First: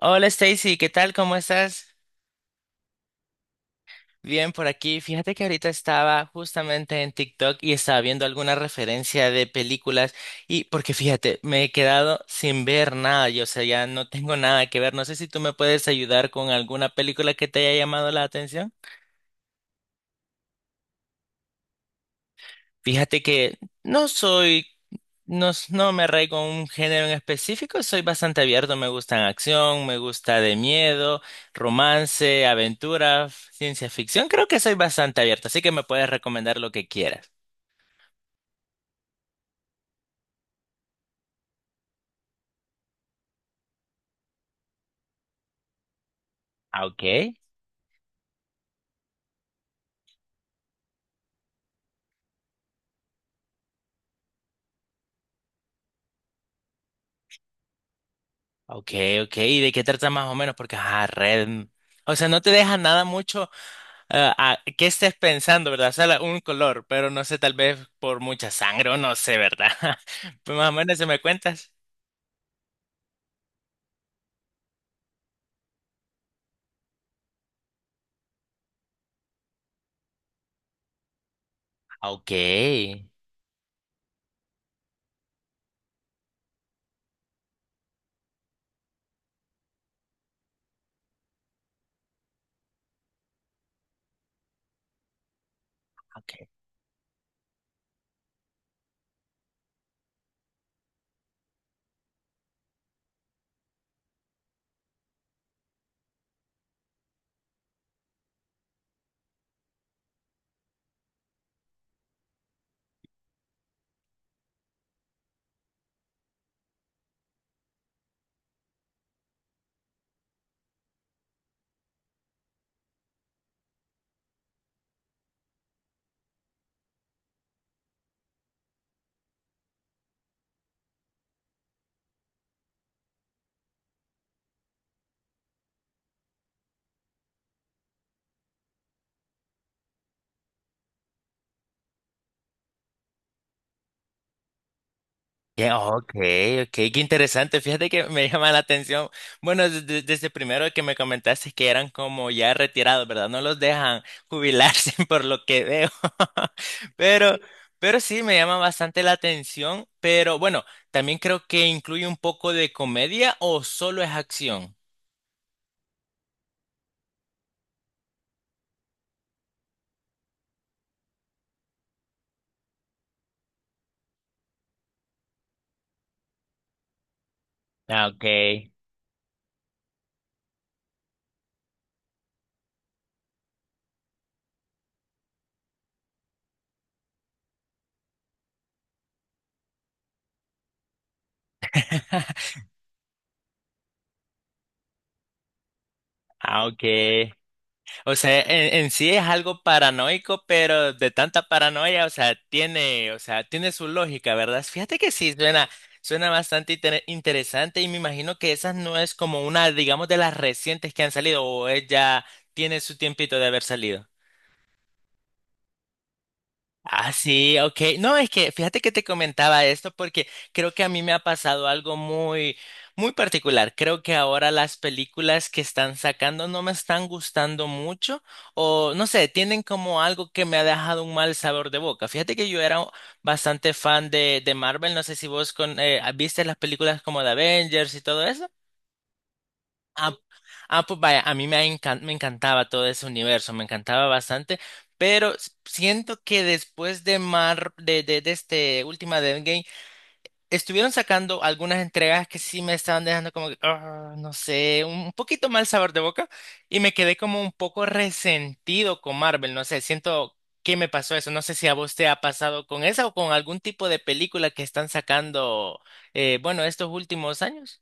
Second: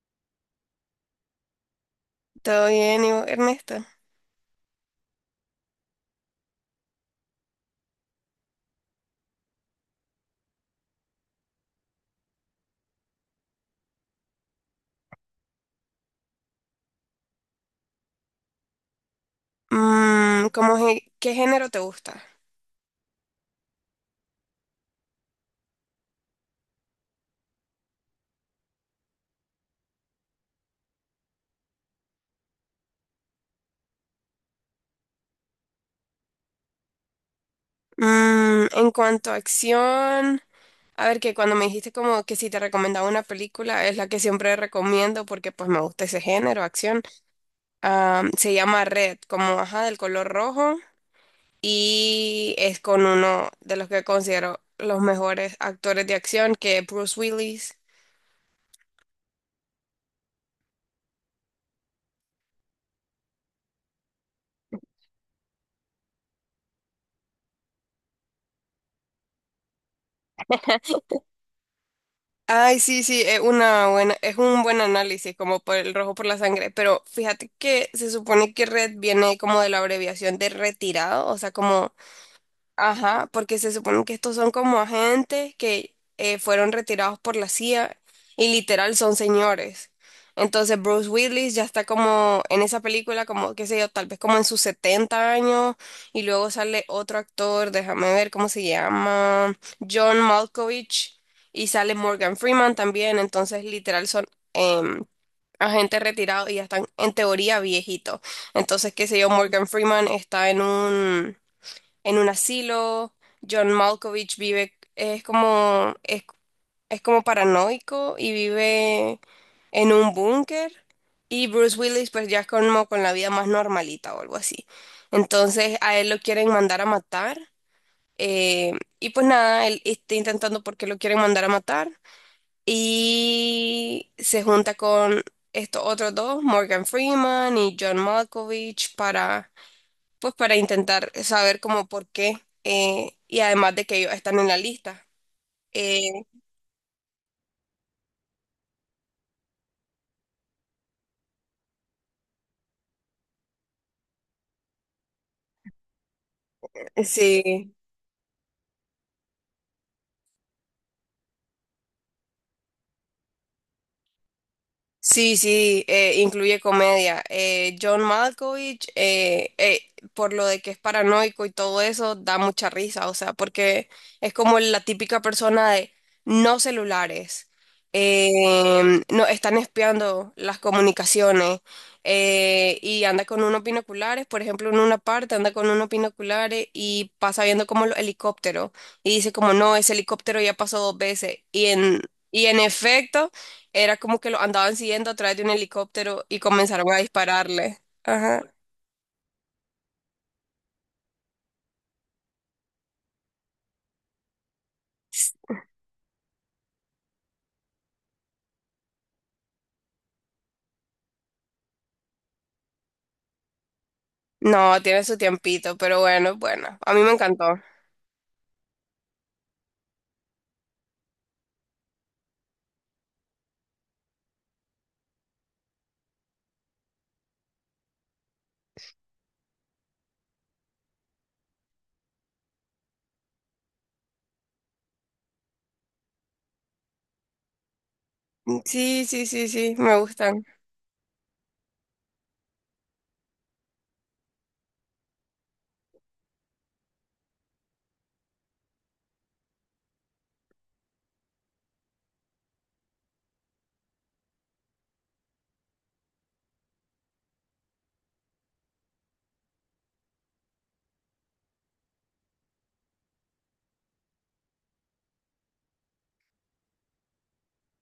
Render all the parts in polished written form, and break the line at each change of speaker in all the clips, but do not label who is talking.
Hola Stacy, ¿qué tal? ¿Cómo estás?
Todo bien, ¿y vos, Ernesto?
Bien por aquí. Fíjate que ahorita estaba justamente en TikTok y estaba viendo alguna referencia de películas y porque fíjate, me he quedado sin ver nada, yo o sea, ya no tengo nada que ver. No sé si tú me puedes ayudar con alguna película que te haya llamado la atención.
¿Cómo qué género te gusta?
Fíjate que no soy, no, no me arraigo a un género en específico, soy bastante abierto, me gustan acción, me gusta de miedo, romance, aventura, ciencia ficción, creo que soy bastante abierto, así que me puedes recomendar lo que quieras.
En cuanto a acción, a ver que cuando me dijiste como que si te recomendaba una película, es la que siempre recomiendo porque pues me gusta ese género,
Ah,
acción.
ok,
Se llama Red, como ajá, del color rojo, y es con uno de los que considero los mejores actores de acción, que es Bruce Willis.
ok, ok, ¿y de qué trata más o menos? Porque, ah, red, o sea, no te deja nada mucho a qué estés pensando, ¿verdad? O sea, un color, pero no sé, tal vez por mucha sangre o no sé, ¿verdad? Pues más o menos, ¿se me cuentas?
Ay, sí, sí, es un buen análisis, como por el rojo por la sangre, pero fíjate que se supone que Red viene como de la abreviación de retirado, o sea, como...
Ah, ok.
Ajá, porque se supone que estos son como agentes que fueron retirados por la CIA, y literal son señores. Entonces Bruce Willis ya está como en esa película, como qué sé yo, tal vez como en sus 70 años, y luego sale otro actor, déjame ver cómo se llama, John Malkovich, y sale Morgan Freeman también, entonces literal son em, agentes retirados y ya están en teoría viejitos. Entonces, qué sé yo, Morgan Freeman está en un asilo. John Malkovich vive, es como paranoico y vive en un búnker. Y Bruce Willis, pues ya es como con la vida más normalita o algo así. Entonces a él lo quieren mandar a matar. eh, y pues nada, él está intentando porque lo quieren mandar a matar. Y se junta con estos otros dos, Morgan Freeman y John Malkovich, para pues para intentar saber como por qué, y además de que ellos están en la lista.
Ya,
Eh,
ok, ok, qué interesante. Fíjate que me llama la atención. Bueno, desde primero que me comentaste que eran como ya retirados, ¿verdad? No los dejan jubilarse por lo que veo. Pero,
sí,
pero sí, me llama bastante la atención. Pero bueno, también creo que incluye un poco de comedia o solo es acción.
sí, sí, incluye comedia. John Malkovich, por lo de que es paranoico y todo eso, da mucha risa, o sea, porque es como la típica persona de no celulares,
Ah, ok,
no están espiando las comunicaciones, y anda con unos binoculares. Por ejemplo, en una parte anda con unos binoculares y pasa viendo como los helicópteros, y dice como, no, ese helicóptero ya pasó dos veces, y en efecto... Era como que lo andaban siguiendo a través de un helicóptero y
ah, ok.
comenzaron a dispararle.
O sea,
Ajá.
en sí es algo paranoico, pero de tanta paranoia, o sea, tiene su lógica, ¿verdad? Fíjate que sí, suena, suena bastante interesante y me imagino que esa no es como una, digamos, de las recientes que han salido o ella tiene su tiempito de haber salido.
No, tiene su tiempito, pero bueno, bueno. A mí
Ah,
me
sí,
encantó.
ok. No, es que fíjate que te comentaba esto porque creo que a mí me ha pasado algo muy, muy particular. Creo que ahora las películas que están sacando no me están gustando mucho o no sé, tienen como algo que me ha dejado un mal sabor de boca. Fíjate que yo era bastante fan de Marvel. No sé si vos con, viste las películas como de Avengers y todo eso.
Mm, sí, sí, sí, sí, me
Ah,
gustan.
ah, pues vaya, a mí me, me encantaba todo ese universo, me encantaba bastante, pero siento que después de Mar, de este última de Endgame, estuvieron sacando algunas entregas que sí me estaban dejando como que, "Ah, no sé, un poquito mal sabor de boca, y me quedé como un poco resentido con Marvel, no sé, siento que me pasó eso, no sé si a vos te ha pasado con esa o con algún tipo de película que están sacando, bueno, estos últimos años.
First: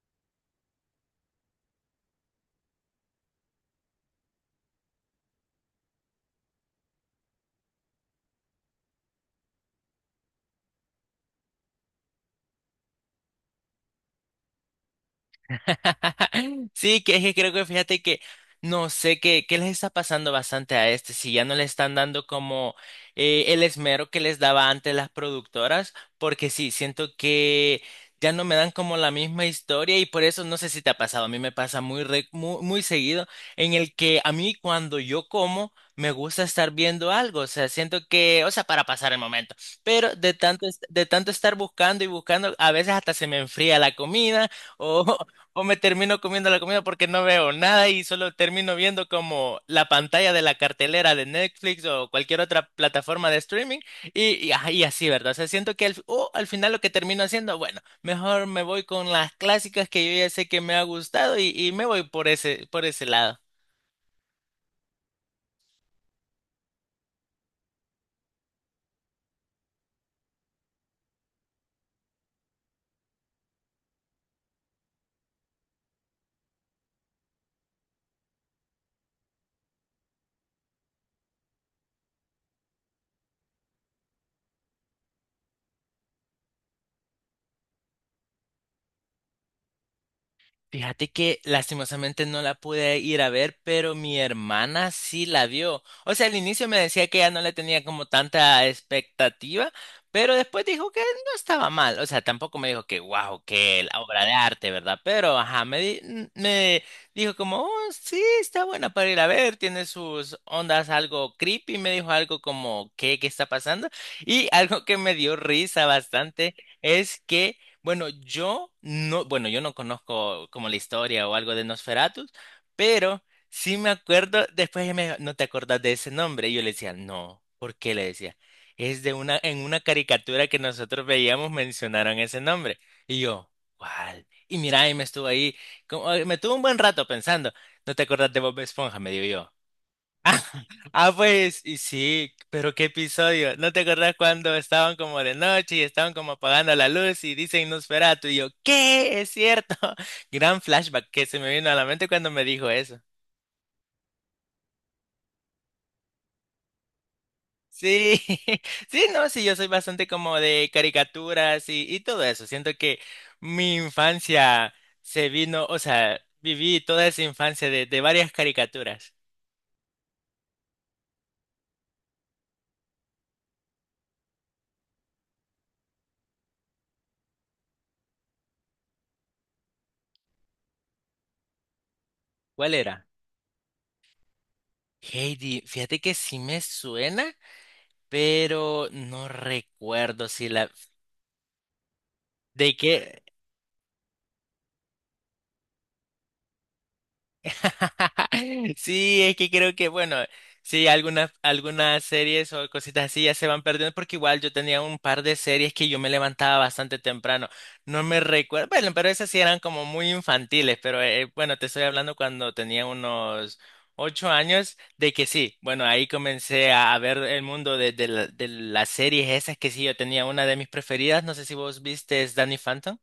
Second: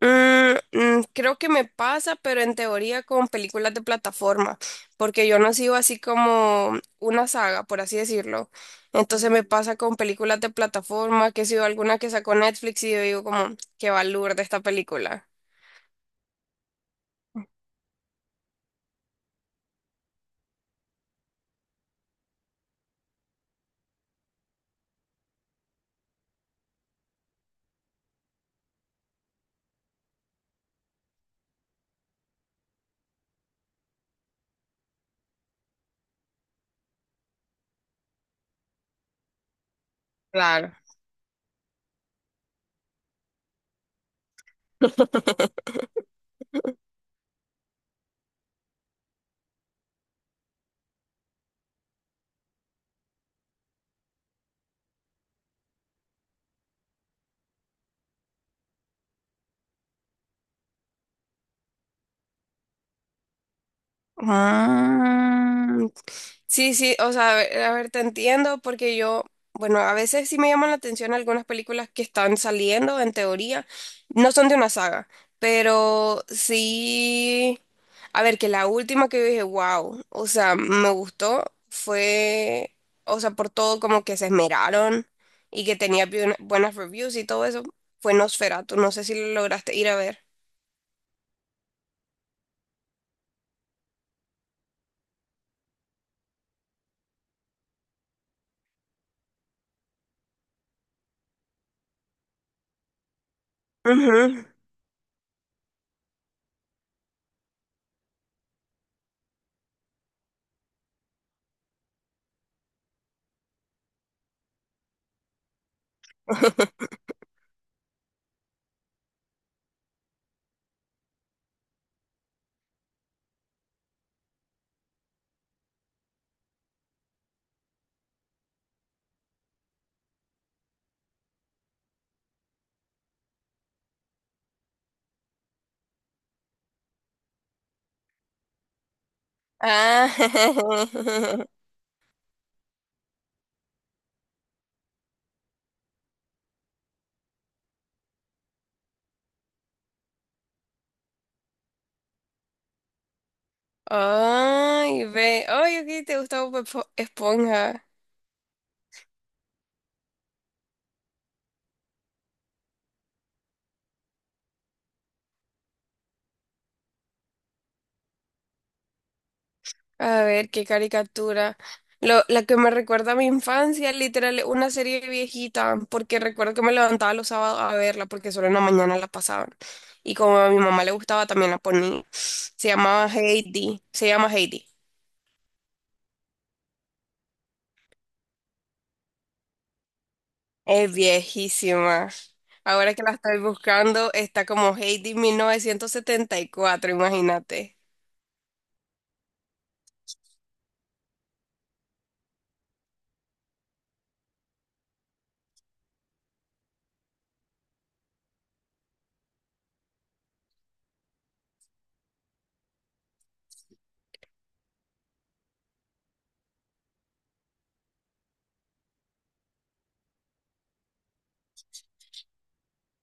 Creo que me pasa, pero en teoría con películas de plataforma, porque yo no sigo así como una saga, por así decirlo. Entonces me pasa con películas de plataforma, que sigo alguna que sacó Netflix y yo digo como, qué valor de esta película.
Sí, que es que creo que fíjate que no sé qué, qué les está pasando bastante a este, si ya no le están dando como el esmero que les daba antes las productoras, porque sí, siento que ya no me dan como la misma historia y por eso no sé si te ha pasado, a mí me pasa muy, muy, muy seguido en el que a mí cuando yo como me gusta estar viendo algo, o sea, siento que, o sea, para pasar el momento, pero de tanto,
Claro.
de tanto estar buscando y buscando, a veces hasta se me enfría la comida. O o me termino comiendo la comida porque no veo nada y solo termino viendo como la pantalla de la cartelera de Netflix o cualquier otra plataforma de streaming y, ajá, y así, ¿verdad? O sea, siento que al, o al final lo que termino haciendo, bueno, mejor me voy con las clásicas que yo ya sé que me ha gustado y me voy por ese lado.
Ah, sí, sí, o sea, a ver, te entiendo porque yo, bueno, a veces sí me llaman la atención algunas películas que están saliendo, en teoría, no son de una saga, pero sí, a ver, que la última que yo dije, wow, o sea, me gustó, fue, o sea, por todo como que se esmeraron y que tenía buenas reviews y todo eso, fue Nosferatu, no sé si lo lograste ir a ver.
Fíjate que lastimosamente no la pude ir a ver, pero mi hermana sí la vio. O sea, al inicio me decía que ya no le tenía como tanta expectativa, pero después dijo que no estaba mal. O sea, tampoco me dijo que wow, que la obra de
Ujú.
arte, ¿verdad? Pero ajá, me, me dijo como, "Oh, sí, está buena para ir a ver, tiene sus ondas algo creepy, me dijo algo como, ¿qué, qué está pasando? Y algo que me dio risa bastante es que bueno, yo no, bueno, yo no conozco como la historia o algo de Nosferatu, pero sí me acuerdo, después ella me dijo, ¿no te acordás de ese nombre? Y yo le decía, no, ¿por qué le decía? Es de una, en una caricatura que nosotros veíamos mencionaron ese nombre. Y yo, ¿cuál? Y mira, y me estuvo ahí, me tuvo un buen rato pensando, ¿no te acordás de Bob Esponja? Me digo yo.
Ah,
Ah, pues, y sí, pero qué episodio. ¿No te acordás cuando estaban como de noche y estaban como apagando la luz y dicen Nosferatu? Y yo, ¿qué? Es cierto. Gran flashback que se me vino a la mente cuando me dijo eso.
Ay, ve. Ay, ok, te gusta Bob Esponja.
Sí, sí, no, sí, yo soy bastante como de caricaturas y todo eso. Siento que mi infancia se vino, o sea, viví toda esa infancia de varias caricaturas.
A ver, qué caricatura. Lo, la que me recuerda a mi infancia, literal, es una serie viejita, porque recuerdo que me levantaba los sábados a verla, porque solo en la mañana la pasaban. Y como a mi mamá le gustaba, también la ponía. Se
¿Cuál era?
llamaba Heidi. Se llama Heidi.
Heidi, fíjate que sí me suena. Pero no recuerdo si la...
Es viejísima.
¿De
Ahora que la
qué?
estoy buscando, está como Heidi 1974, imagínate.
Sí, es que creo que, bueno, sí, algunas, algunas series o cositas así ya se van perdiendo porque igual yo tenía un par de series que yo me levantaba bastante temprano. No me recuerdo, bueno, pero esas sí eran como muy infantiles, pero bueno, te estoy hablando cuando tenía unos 8 años de que sí, bueno, ahí comencé a ver el mundo de de las series esas que sí, yo tenía una de mis preferidas, no sé si vos viste Danny Phantom.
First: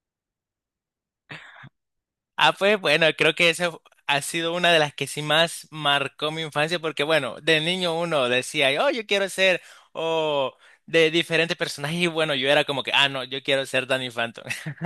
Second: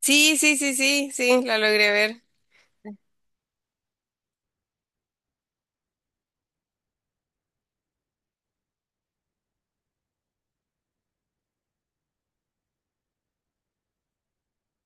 Sí, sí, sí, sí, sí, la logré ver.
Ah, pues bueno, creo que esa ha sido una de las que sí más marcó mi infancia, porque bueno, de niño uno decía, oh, yo quiero ser, o de diferentes personajes, y bueno, yo era como que, ah, no, yo quiero ser Danny Phantom.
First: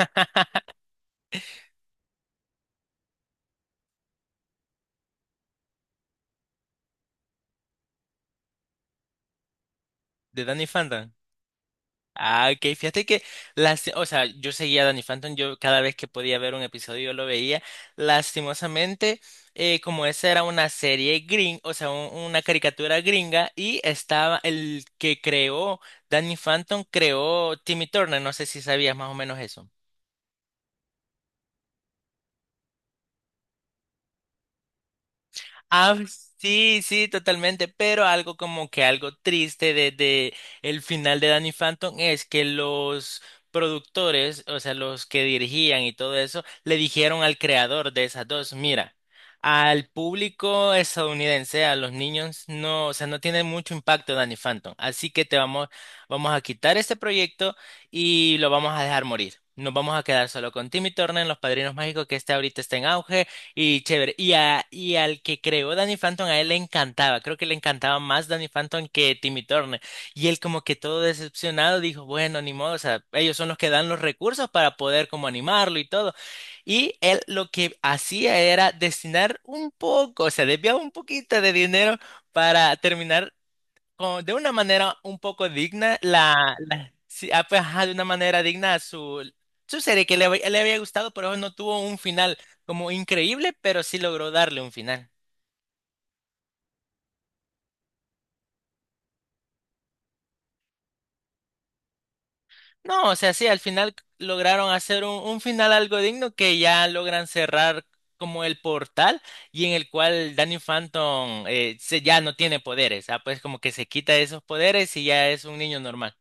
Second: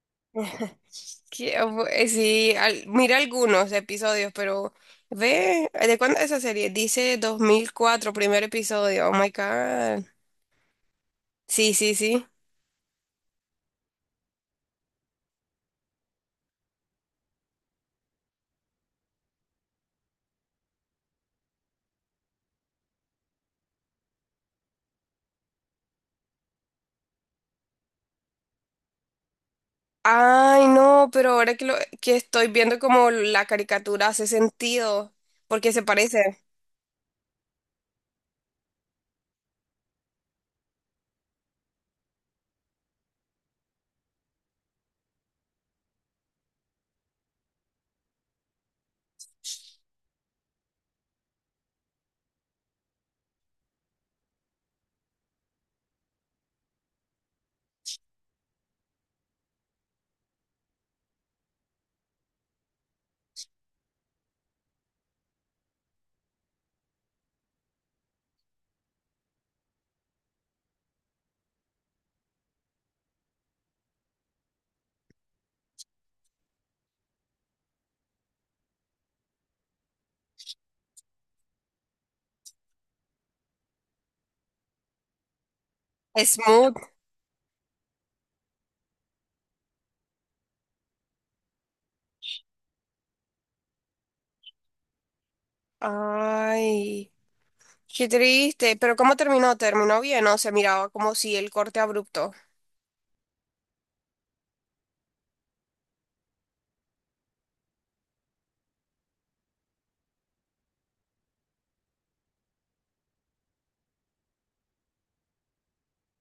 Que, sí, mira algunos episodios, pero ve, ¿de cuándo es esa serie? Dice 2004 primer episodio. Oh my God.
¿De Danny Phantom?
Sí, sí, sí.
Ah, ok, fíjate que las, o sea, yo seguía a Danny Phantom, yo cada vez que podía ver un episodio yo lo veía. Lastimosamente, como esa era una serie gring, o sea, una caricatura gringa, y estaba el que creó Danny Phantom, creó Timmy Turner, no sé si sabías más o menos eso.
Ay, no, pero ahora que, lo, que estoy viendo como la caricatura hace sentido, porque se
Ah,
parece.
sí, sí, totalmente, pero algo como que algo triste de el final de Danny Phantom es que los productores, o sea, los que dirigían y todo eso, le dijeron al creador de esas dos, mira, al público estadounidense, a los niños, no, o sea, no tiene mucho impacto Danny Phantom, así que te vamos, vamos a quitar este proyecto y lo vamos a dejar morir. Nos vamos a quedar solo con Timmy Turner, Los Padrinos Mágicos, que este ahorita está en auge y chévere. Y, a, y al que creó Danny Phantom, a él le encantaba. Creo que le encantaba más Danny Phantom que Timmy Turner. Y él como que todo decepcionado dijo, bueno, ni modo, o sea, ellos son los que dan los recursos para poder como animarlo y todo. Y él lo que hacía era destinar un poco, o sea, desviaba un poquito de dinero para terminar de una manera un poco digna, la,
Smooth.
sí, ah, pues, ajá, de una manera digna a su, su serie que le, le había gustado, pero no tuvo un final como increíble, pero sí logró darle un final.
Ay, qué triste. Pero ¿cómo terminó? ¿Terminó bien? No, se miraba como si el corte abrupto.
No, o sea, sí, al final lograron hacer un final algo digno que ya logran cerrar como el portal y en el cual Danny Phantom se, ya no tiene poderes, ah, pues como que se quita esos poderes y ya es un niño normal.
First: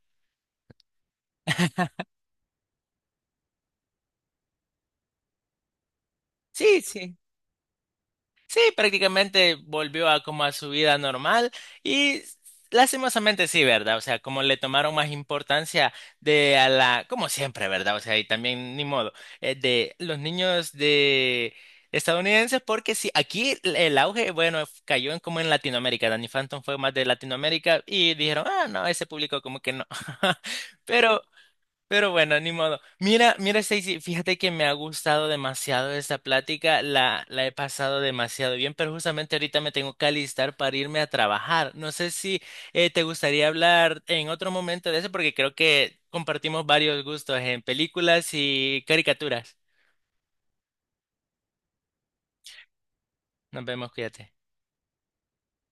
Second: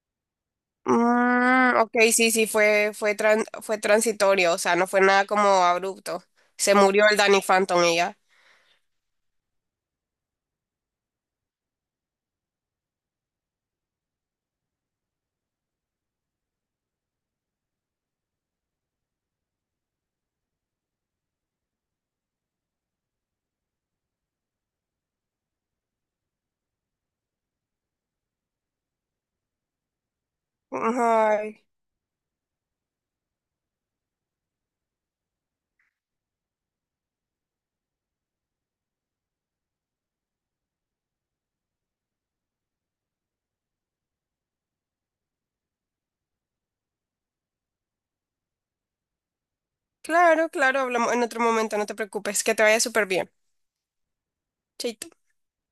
Mm, ok, sí, sí, fue transitorio, o sea, no fue nada como abrupto. Se
Sí,
murió
sí.
el Danny Phantom y ya.
Sí, prácticamente volvió a como a su vida normal y lastimosamente sí, ¿verdad? O sea, como le tomaron más importancia de a la, como siempre, ¿verdad? O sea, y también ni modo, de los niños de estadounidenses, porque sí, aquí el auge, bueno, cayó en como en Latinoamérica, Danny Phantom fue más de Latinoamérica y dijeron, ah, no, ese público como que no. Pero
Ay,
pero bueno, ni modo. Mira, mira, Stacy, fíjate que me ha gustado demasiado esta plática, la he pasado demasiado bien, pero justamente ahorita me tengo que alistar para irme a trabajar. No sé si te gustaría hablar en otro momento de eso, porque creo que compartimos varios gustos en películas y caricaturas.
claro, claro, hablamos en otro momento, no te preocupes, que te vaya súper bien.
Nos vemos, cuídate.
Chaito.